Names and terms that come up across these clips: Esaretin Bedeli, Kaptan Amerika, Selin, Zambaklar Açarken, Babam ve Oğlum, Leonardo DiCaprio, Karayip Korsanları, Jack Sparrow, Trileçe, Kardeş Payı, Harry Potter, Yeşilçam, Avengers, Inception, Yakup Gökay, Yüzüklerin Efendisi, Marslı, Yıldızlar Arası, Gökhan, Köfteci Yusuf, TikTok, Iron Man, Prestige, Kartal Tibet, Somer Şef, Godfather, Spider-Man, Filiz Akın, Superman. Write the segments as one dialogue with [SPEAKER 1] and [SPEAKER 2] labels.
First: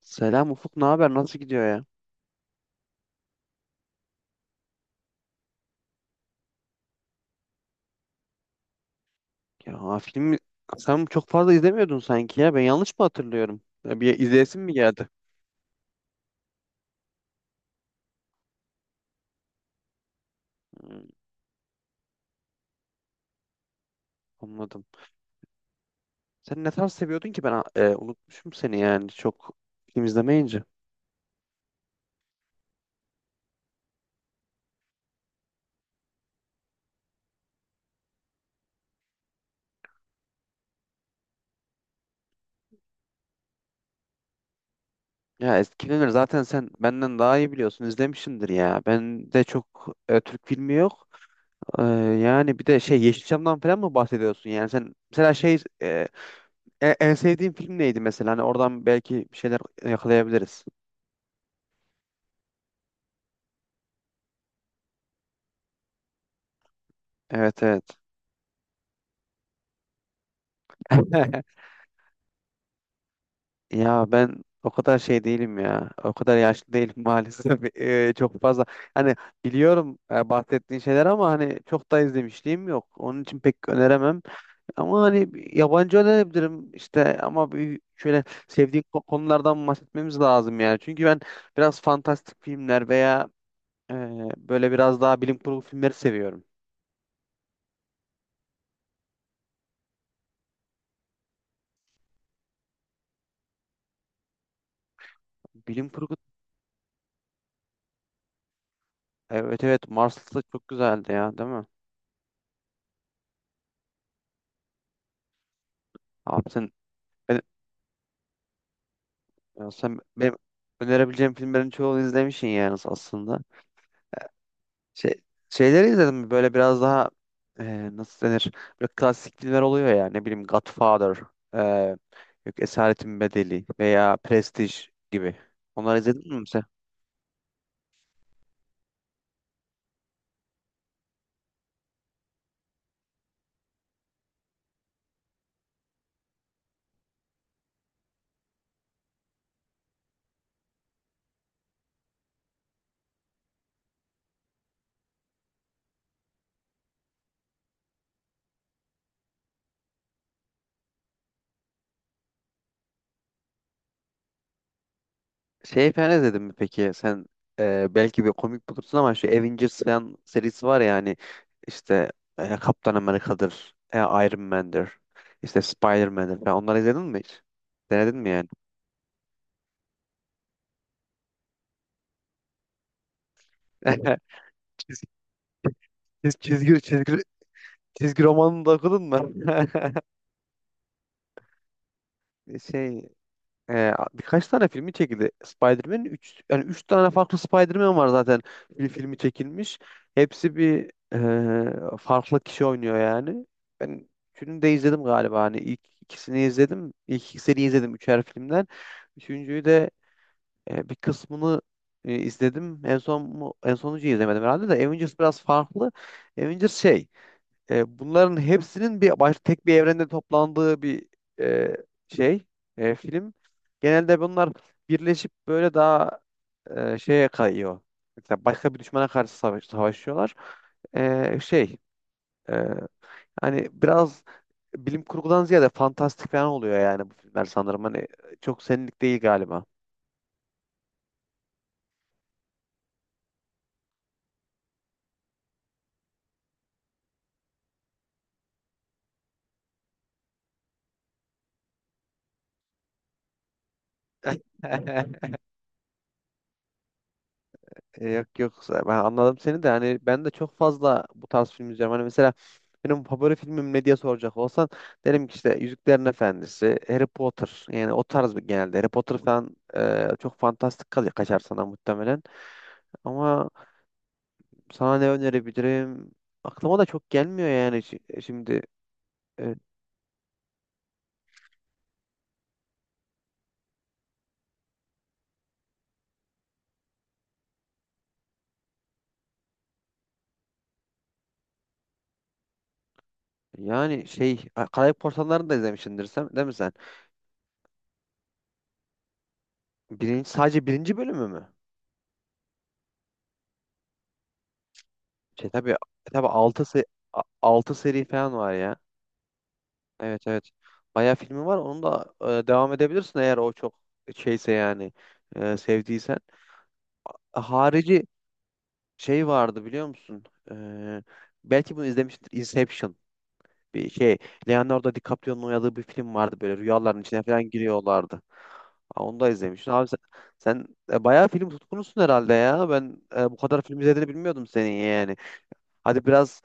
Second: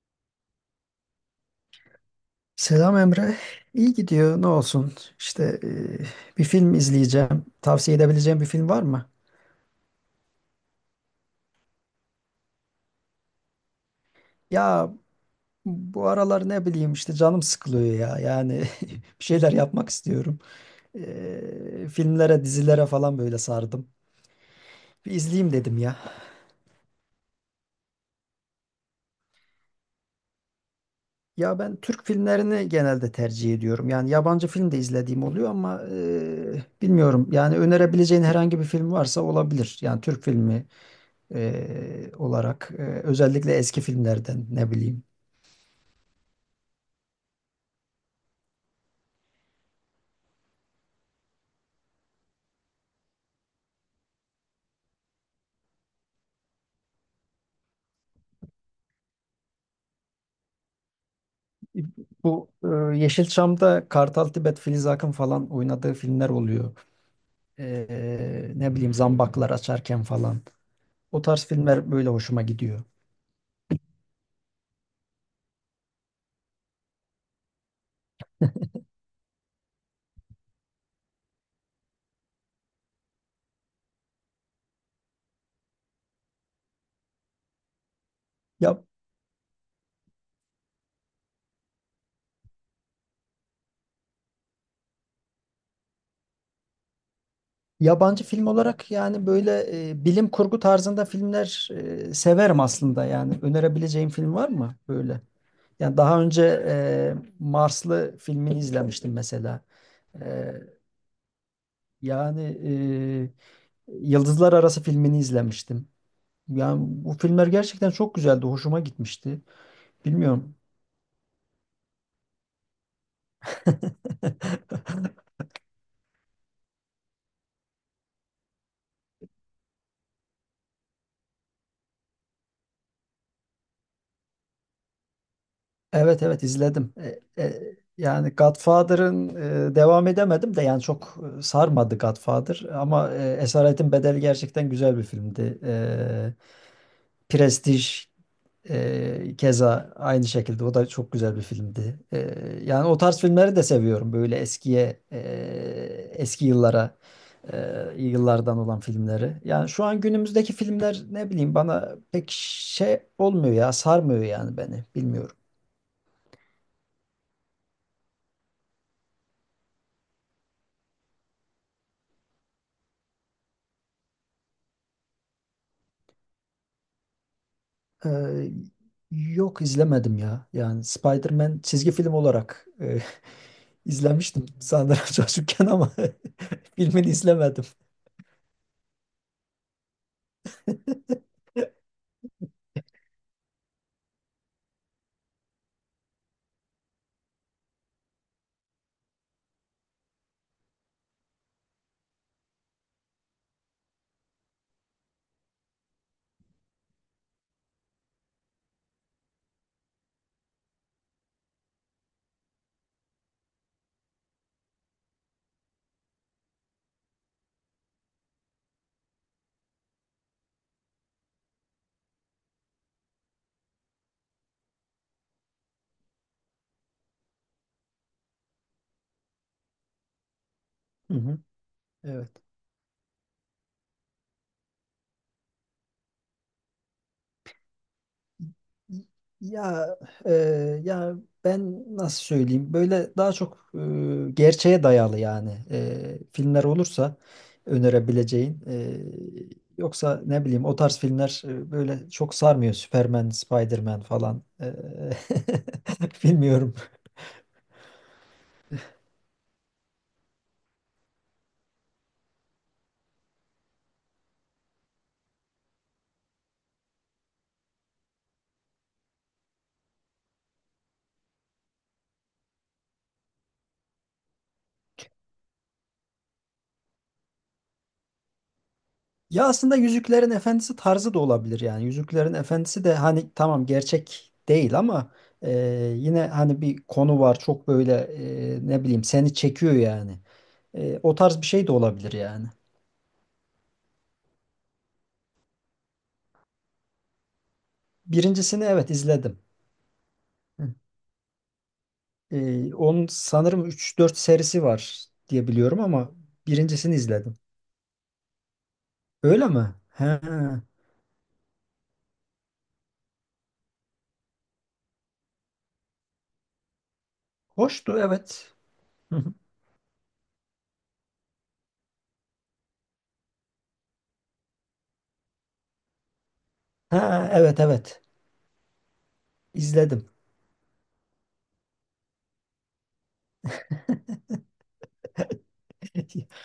[SPEAKER 1] Selam Ufuk, ne haber? Nasıl gidiyor ya?
[SPEAKER 2] Selam Emre. İyi gidiyor. Ne olsun? İşte bir film izleyeceğim. Tavsiye edebileceğim bir film var mı?
[SPEAKER 1] Ya ha, filmi sen çok fazla izlemiyordun sanki ya. Ben yanlış mı hatırlıyorum? Ya bir izleyesin mi
[SPEAKER 2] Ya
[SPEAKER 1] geldi?
[SPEAKER 2] bu aralar ne bileyim işte canım sıkılıyor ya. Yani bir şeyler yapmak istiyorum.
[SPEAKER 1] Hmm,
[SPEAKER 2] E, filmlere, dizilere falan böyle sardım.
[SPEAKER 1] anladım.
[SPEAKER 2] Bir izleyeyim dedim ya.
[SPEAKER 1] Sen ne tarz seviyordun ki ben unutmuşum seni yani çok film izlemeyince.
[SPEAKER 2] Ya ben Türk filmlerini genelde tercih ediyorum. Yani yabancı film de izlediğim oluyor ama bilmiyorum. Yani önerebileceğin herhangi bir film varsa olabilir. Yani Türk filmi olarak özellikle eski filmlerden ne bileyim.
[SPEAKER 1] Ya eskileri zaten sen benden daha iyi biliyorsun izlemişsindir ya. Ben de çok Türk filmi yok. E, Yani bir de şey Yeşilçam'dan falan mı bahsediyorsun? Yani sen mesela şey en sevdiğin film neydi mesela? Hani oradan belki bir şeyler yakalayabiliriz.
[SPEAKER 2] Bu e, Yeşilçam'da Kartal Tibet, Filiz Akın falan oynadığı filmler oluyor.
[SPEAKER 1] Evet evet.
[SPEAKER 2] Ne bileyim Zambaklar Açarken falan. O tarz filmler böyle hoşuma gidiyor.
[SPEAKER 1] Ya ben o kadar şey değilim ya. O kadar yaşlı değilim maalesef. Çok fazla. Hani biliyorum bahsettiğin şeyler ama hani çok da izlemişliğim yok. Onun için pek öneremem. Ama hani bir yabancı önerebilirim işte ama bir şöyle
[SPEAKER 2] Ya,
[SPEAKER 1] sevdiğin konulardan bahsetmemiz lazım yani. Çünkü ben biraz fantastik filmler veya e, böyle biraz daha bilim kurgu filmleri seviyorum.
[SPEAKER 2] yabancı film olarak yani böyle bilim kurgu tarzında filmler severim aslında yani. Önerebileceğim film var mı böyle?
[SPEAKER 1] Bilim
[SPEAKER 2] Yani
[SPEAKER 1] kurgu
[SPEAKER 2] daha önce Marslı filmini izlemiştim mesela.
[SPEAKER 1] evet evet,
[SPEAKER 2] E,
[SPEAKER 1] Mars'ta çok güzeldi ya değil mi?
[SPEAKER 2] yani e, Yıldızlar Arası filmini izlemiştim.
[SPEAKER 1] Abi sen.
[SPEAKER 2] Yani bu filmler gerçekten çok güzeldi. Hoşuma gitmişti.
[SPEAKER 1] Ya sen benim
[SPEAKER 2] Bilmiyorum.
[SPEAKER 1] önerebileceğim filmlerin çoğunu izlemişsin yani aslında. Şey, şeyleri izledim mi? Böyle biraz daha nasıl denir? Böyle klasik filmler oluyor ya ne bileyim Godfather, e, yok, Esaretin Bedeli veya Prestige gibi. Onları
[SPEAKER 2] Evet
[SPEAKER 1] izledin
[SPEAKER 2] evet
[SPEAKER 1] mi sen?
[SPEAKER 2] izledim. Yani Godfather'ın devam edemedim de yani çok sarmadı Godfather ama Esaretin Bedeli gerçekten güzel bir filmdi. Prestige, keza aynı şekilde o da çok güzel bir filmdi. Yani o tarz filmleri de seviyorum. Böyle eskiye, eski yıllara, e, yıllardan olan filmleri. Yani şu an günümüzdeki filmler ne bileyim bana pek şey olmuyor ya, sarmıyor yani beni. Bilmiyorum.
[SPEAKER 1] Şey falan izledin mi peki? Sen belki bir komik bulursun ama şu Avengers falan serisi var ya hani işte Kaptan Amerika'dır, Iron Man'dir, işte Spider-Man'dir falan. Onları izledin mi hiç? Denedin mi yani?
[SPEAKER 2] Ee, Yok izlemedim ya. Yani Spider-Man çizgi film olarak izlemiştim sanırım çocukken ama
[SPEAKER 1] Çiz- Çizgi,
[SPEAKER 2] filmini
[SPEAKER 1] çizgi,
[SPEAKER 2] izlemedim.
[SPEAKER 1] çizgi romanını da okudun mu? Şey, birkaç tane filmi çekildi. Spider-Man 3, yani üç tane farklı Spider-Man var zaten, bir filmi çekilmiş. Hepsi bir farklı kişi oynuyor yani. Ben üçünü de izledim galiba. Hani ilk ikisini izledim. İlk ikisini izledim üçer filmden. Üçüncüyü de bir kısmını izledim. En son en sonuncuyu izlemedim herhalde de Avengers biraz farklı. Avengers şey, bunların hepsinin bir baş, tek bir evrende toplandığı bir e, şey film. Genelde bunlar birleşip böyle daha şeye kayıyor. Mesela başka bir düşmana karşı savaşıyorlar.
[SPEAKER 2] Hı hı.
[SPEAKER 1] E, şey
[SPEAKER 2] Evet.
[SPEAKER 1] e, hani biraz bilim kurgudan ziyade fantastik falan oluyor yani bu filmler sanırım. Hani çok senlik değil galiba.
[SPEAKER 2] Ya e, ya ben nasıl söyleyeyim böyle daha çok gerçeğe dayalı yani filmler olursa önerebileceğin yoksa ne bileyim o tarz filmler böyle çok sarmıyor Superman, Spiderman falan. Bilmiyorum.
[SPEAKER 1] Yok yok, ben anladım seni de hani ben de çok fazla bu tarz film izliyorum. Hani mesela benim favori filmim ne diye soracak olsan derim ki işte Yüzüklerin Efendisi, Harry Potter, yani o tarz bir genelde. Harry Potter falan çok fantastik kalıyor, kaçar sana muhtemelen. Ama sana ne önerebilirim? Aklıma da çok gelmiyor yani şimdi.
[SPEAKER 2] Ya
[SPEAKER 1] E,
[SPEAKER 2] aslında Yüzüklerin Efendisi tarzı da olabilir yani Yüzüklerin Efendisi de hani tamam gerçek değil ama e, yine hani bir konu var çok böyle ne bileyim seni çekiyor yani. O tarz bir şey de olabilir yani.
[SPEAKER 1] Yani şey, Karayip Korsanları'nı da izlemişsindir sen değil mi sen?
[SPEAKER 2] Birincisini evet izledim.
[SPEAKER 1] Birinci, sadece
[SPEAKER 2] Hı.
[SPEAKER 1] birinci bölümü mü?
[SPEAKER 2] Onun sanırım üç dört serisi var diye
[SPEAKER 1] Şey tabii
[SPEAKER 2] biliyorum ama
[SPEAKER 1] tabii 6
[SPEAKER 2] birincisini izledim.
[SPEAKER 1] 6 seri falan var ya.
[SPEAKER 2] Öyle mi? He.
[SPEAKER 1] Evet evet. Bayağı filmi var. Onu da devam edebilirsin eğer o çok şeyse yani sevdiysen.
[SPEAKER 2] Hoştu
[SPEAKER 1] Harici
[SPEAKER 2] evet. Hı
[SPEAKER 1] şey
[SPEAKER 2] hı.
[SPEAKER 1] vardı biliyor musun? E, Belki bunu izlemiştir. Inception. Bir şey. Leonardo DiCaprio'nun oynadığı bir film vardı, böyle rüyaların içine
[SPEAKER 2] Ha,
[SPEAKER 1] falan
[SPEAKER 2] evet evet
[SPEAKER 1] giriyorlardı. Ha, onu da izlemişsin. Abi sen,
[SPEAKER 2] izledim.
[SPEAKER 1] sen bayağı film tutkunusun herhalde ya. Ben bu kadar film izlediğini bilmiyordum senin yani. Hadi biraz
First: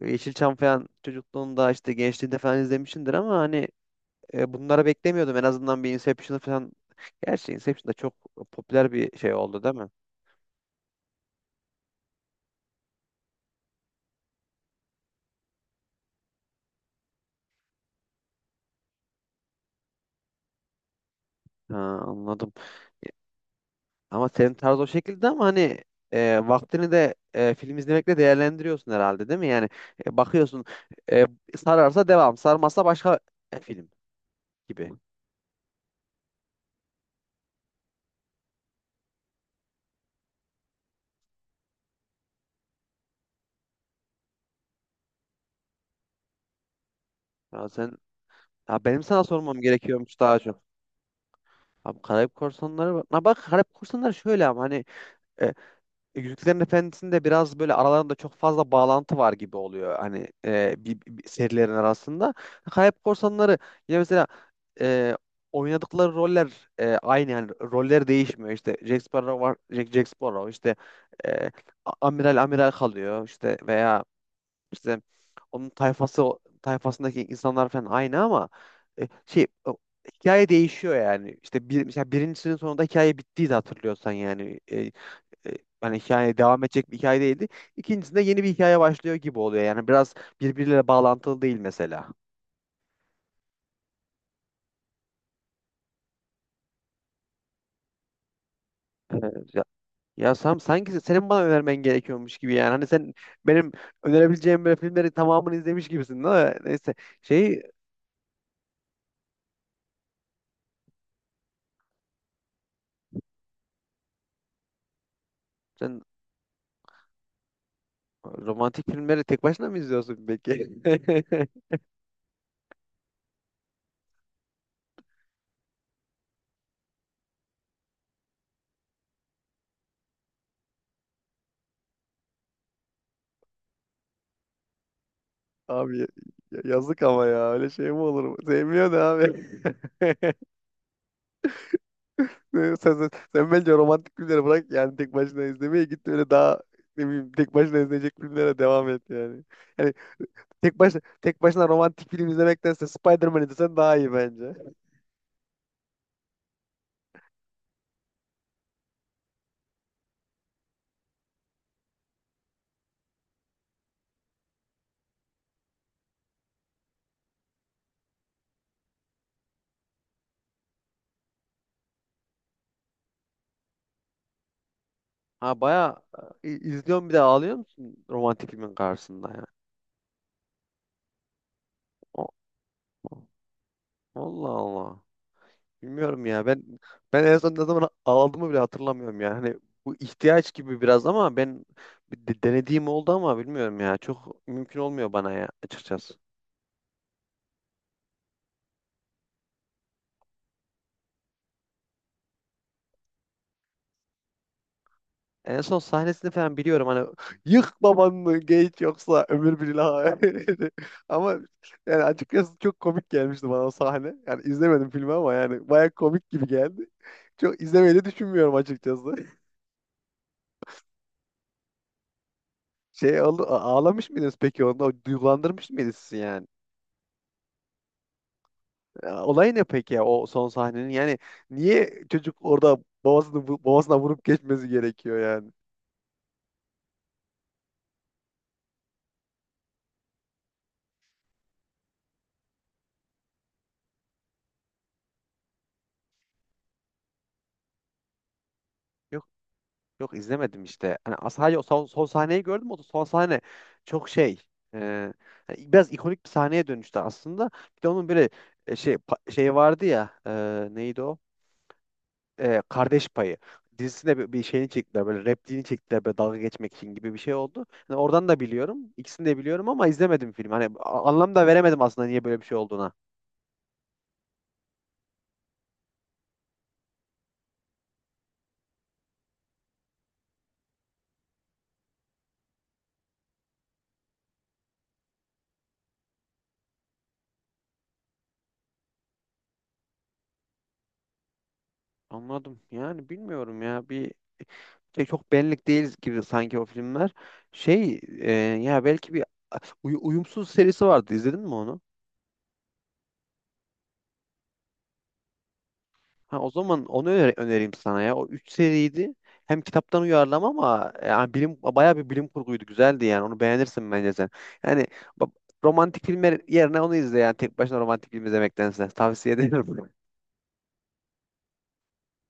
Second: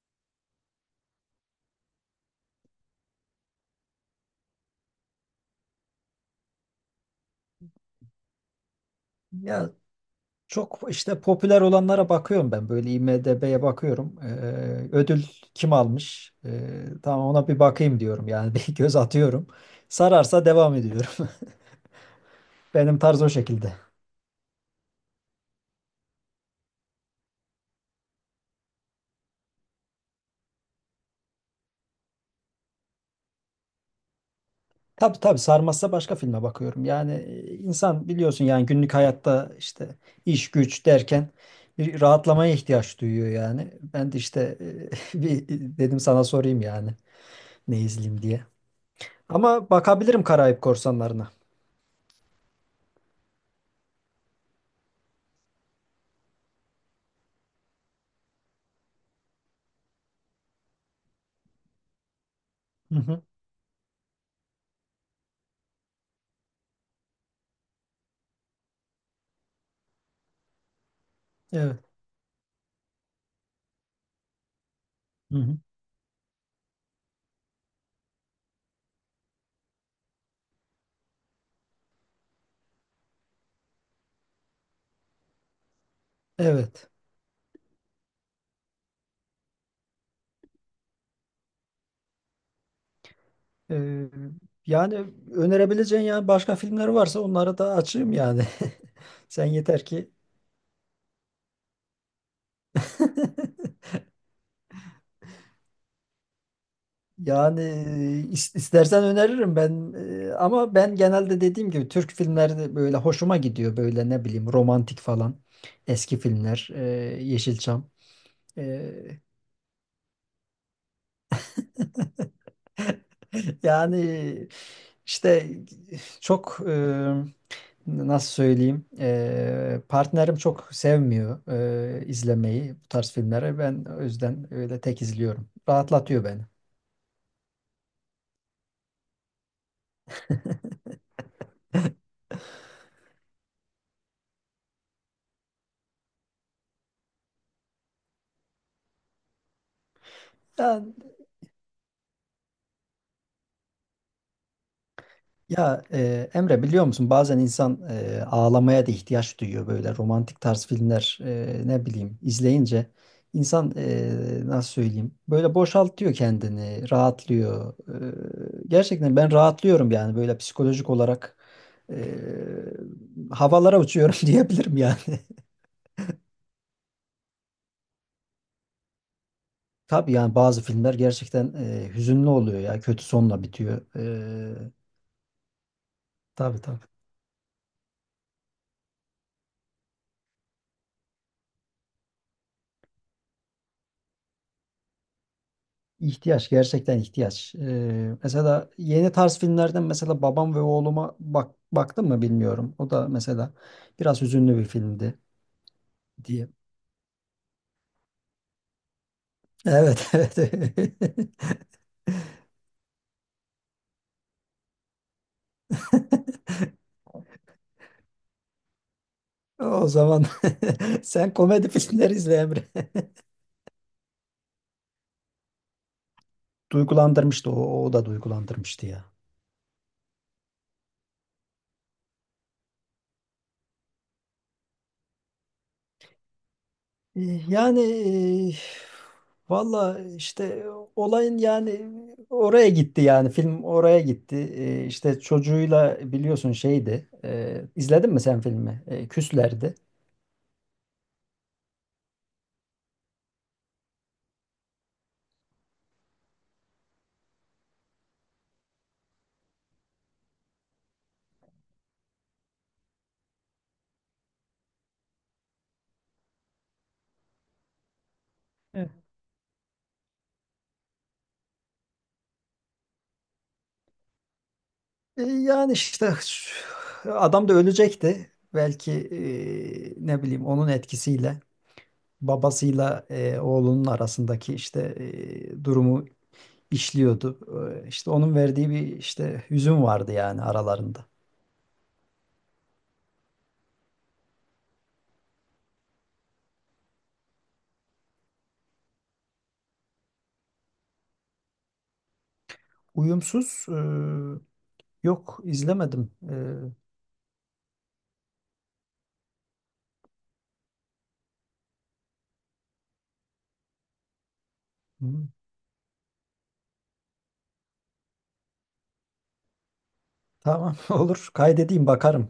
[SPEAKER 1] Yeşilçam falan çocukluğunda işte gençliğinde falan izlemişsindir ama hani bunları beklemiyordum. En azından bir Inception falan. Gerçi Inception da çok popüler bir şey oldu
[SPEAKER 2] Ya
[SPEAKER 1] değil mi?
[SPEAKER 2] çok işte popüler olanlara bakıyorum ben böyle IMDb'ye bakıyorum. Ödül kim almış? Tamam ona bir bakayım diyorum yani bir göz atıyorum. Sararsa devam ediyorum.
[SPEAKER 1] Ha, anladım.
[SPEAKER 2] Benim tarz o şekilde.
[SPEAKER 1] Ama senin tarz o şekilde ama hani vaktini de film izlemekle değerlendiriyorsun herhalde değil mi? Yani bakıyorsun, e, sararsa devam, sarmazsa başka film gibi.
[SPEAKER 2] Tabii tabii sarmazsa başka filme bakıyorum. Yani insan biliyorsun yani günlük hayatta işte iş güç derken bir rahatlamaya ihtiyaç duyuyor yani. Ben de işte bir dedim sana sorayım yani
[SPEAKER 1] Ya
[SPEAKER 2] ne
[SPEAKER 1] sen,
[SPEAKER 2] izleyeyim diye.
[SPEAKER 1] ya benim sana sormam
[SPEAKER 2] Ama
[SPEAKER 1] gerekiyormuş
[SPEAKER 2] bakabilirim
[SPEAKER 1] daha
[SPEAKER 2] Karayip
[SPEAKER 1] çok.
[SPEAKER 2] Korsanları'na.
[SPEAKER 1] Abi Karayip Korsanları bak. Ha bak, Karayip Korsanları şöyle ama hani e, Yüzüklerin Efendisi'nde biraz böyle aralarında çok fazla bağlantı var gibi oluyor hani bir serilerin arasında.
[SPEAKER 2] Hı
[SPEAKER 1] Kayıp
[SPEAKER 2] hı.
[SPEAKER 1] Korsanları yine mesela e, oynadıkları roller aynı yani roller değişmiyor. İşte Jack Sparrow var, Jack Sparrow işte e,
[SPEAKER 2] Evet.
[SPEAKER 1] amiral kalıyor işte veya işte
[SPEAKER 2] Hı hı.
[SPEAKER 1] onun tayfasındaki insanlar falan aynı ama e, şey o- hikaye değişiyor yani. İşte mesela birincisinin sonunda hikaye bittiği de hatırlıyorsan yani. E, Hani hikaye devam
[SPEAKER 2] Evet.
[SPEAKER 1] edecek bir hikaye değildi. İkincisinde yeni bir hikaye başlıyor gibi oluyor. Yani biraz birbiriyle bağlantılı değil mesela.
[SPEAKER 2] Ee, Yani önerebileceğin yani başka filmler varsa onları da açayım yani. Sen
[SPEAKER 1] Evet, ya,
[SPEAKER 2] yeter ki.
[SPEAKER 1] ya Sam, sanki senin bana önermen gerekiyormuş gibi yani. Hani sen benim önerebileceğim böyle filmleri tamamını izlemiş gibisin değil mi? Neyse,
[SPEAKER 2] Yani
[SPEAKER 1] şey,
[SPEAKER 2] istersen öneririm ben, ama ben genelde dediğim gibi Türk filmleri böyle hoşuma gidiyor böyle ne bileyim romantik falan
[SPEAKER 1] sen
[SPEAKER 2] eski filmler, Yeşilçam.
[SPEAKER 1] romantik
[SPEAKER 2] E,
[SPEAKER 1] filmleri tek başına mı izliyorsun peki?
[SPEAKER 2] Yani işte çok nasıl söyleyeyim, partnerim çok sevmiyor izlemeyi bu tarz filmleri, ben o yüzden öyle tek izliyorum,
[SPEAKER 1] Abi
[SPEAKER 2] rahatlatıyor beni.
[SPEAKER 1] yazık ama ya, öyle şey mi olur? Sevmiyor da abi. Sen, sen, sen bence romantik filmleri bırak yani tek başına izlemeye git, öyle daha ne bileyim tek başına izleyecek filmlere devam et yani. Yani tek
[SPEAKER 2] Yani
[SPEAKER 1] başına tek başına romantik film izlemektense Spider-Man izlesen daha iyi bence.
[SPEAKER 2] ya Emre biliyor musun bazen insan ağlamaya da ihtiyaç duyuyor böyle romantik tarz filmler ne bileyim izleyince insan nasıl söyleyeyim böyle boşaltıyor kendini rahatlıyor. Gerçekten ben rahatlıyorum yani böyle psikolojik olarak e, havalara uçuyorum diyebilirim yani.
[SPEAKER 1] Ha bayağı izliyorsun, bir de ağlıyor musun romantik filmin karşısında yani?
[SPEAKER 2] Tabii yani bazı filmler gerçekten
[SPEAKER 1] O,
[SPEAKER 2] hüzünlü oluyor ya, kötü sonla bitiyor.
[SPEAKER 1] Allah
[SPEAKER 2] E,
[SPEAKER 1] Allah. Bilmiyorum ya,
[SPEAKER 2] tabii tabii.
[SPEAKER 1] ben en son ne zaman ağladığımı bile hatırlamıyorum yani. Hani bu ihtiyaç gibi biraz ama ben bir denediğim oldu ama bilmiyorum ya, çok mümkün olmuyor bana ya açıkçası.
[SPEAKER 2] ihtiyaç gerçekten ihtiyaç. Mesela yeni tarz filmlerden mesela Babam ve Oğluma bak baktım mı bilmiyorum. O da mesela biraz hüzünlü bir filmdi
[SPEAKER 1] En son sahnesini
[SPEAKER 2] diye.
[SPEAKER 1] falan biliyorum, hani yık babanı geç yoksa ömür
[SPEAKER 2] Evet
[SPEAKER 1] billah.
[SPEAKER 2] evet.
[SPEAKER 1] Ama yani açıkçası çok komik gelmişti bana o sahne. Yani izlemedim filmi ama yani baya komik gibi geldi. Çok izlemeyi de düşünmüyorum açıkçası.
[SPEAKER 2] O zaman sen komedi filmleri izle Emre.
[SPEAKER 1] Şey oldu, ağlamış mıydınız peki onda? O, duygulandırmış mıydınız sizi yani?
[SPEAKER 2] Duygulandırmıştı, o, o da duygulandırmıştı ya.
[SPEAKER 1] Ya, olay ne peki ya o son sahnenin? Yani niye çocuk orada babasına vurup geçmesi gerekiyor yani?
[SPEAKER 2] E, Yani e, valla işte olayın yani oraya gitti yani, film oraya gitti. E, işte çocuğuyla biliyorsun şeydi. E, izledin mi sen filmi? E, küslerdi.
[SPEAKER 1] Yok, izlemedim işte. Hani sadece o son sahneyi gördüm. O da son sahne çok şey. e, Hani biraz ikonik bir sahneye dönüştü aslında. Bir de onun böyle şey vardı ya. Neydi o? E, Kardeş Payı dizisinde bir şeyini çektiler. Böyle repliğini çektiler. Böyle dalga geçmek için gibi bir şey oldu. Hani oradan da biliyorum.
[SPEAKER 2] Evet.
[SPEAKER 1] İkisini de biliyorum ama izlemedim filmi. Hani anlam da veremedim aslında niye böyle bir şey olduğuna.
[SPEAKER 2] Yani işte adam da ölecekti. Belki ne bileyim onun etkisiyle babasıyla oğlunun arasındaki işte durumu işliyordu. İşte onun verdiği bir işte hüzün vardı yani aralarında.
[SPEAKER 1] Anladım. Yani bilmiyorum ya. Çok benlik değil gibi sanki o filmler. Ya belki bir uyumsuz serisi vardı. İzledin mi onu?
[SPEAKER 2] Uyumsuz, yok izlemedim.
[SPEAKER 1] Ha, o zaman onu önereyim sana ya. O 3 seriydi. Hem kitaptan uyarlama ama yani bayağı bir bilim kurguydu. Güzeldi yani. Onu beğenirsin bence sen. Yani
[SPEAKER 2] Hı,
[SPEAKER 1] ba- romantik filmler yerine onu izle, yani tek başına romantik film izlemektense tavsiye ederim.
[SPEAKER 2] tamam olur, kaydedeyim bakarım.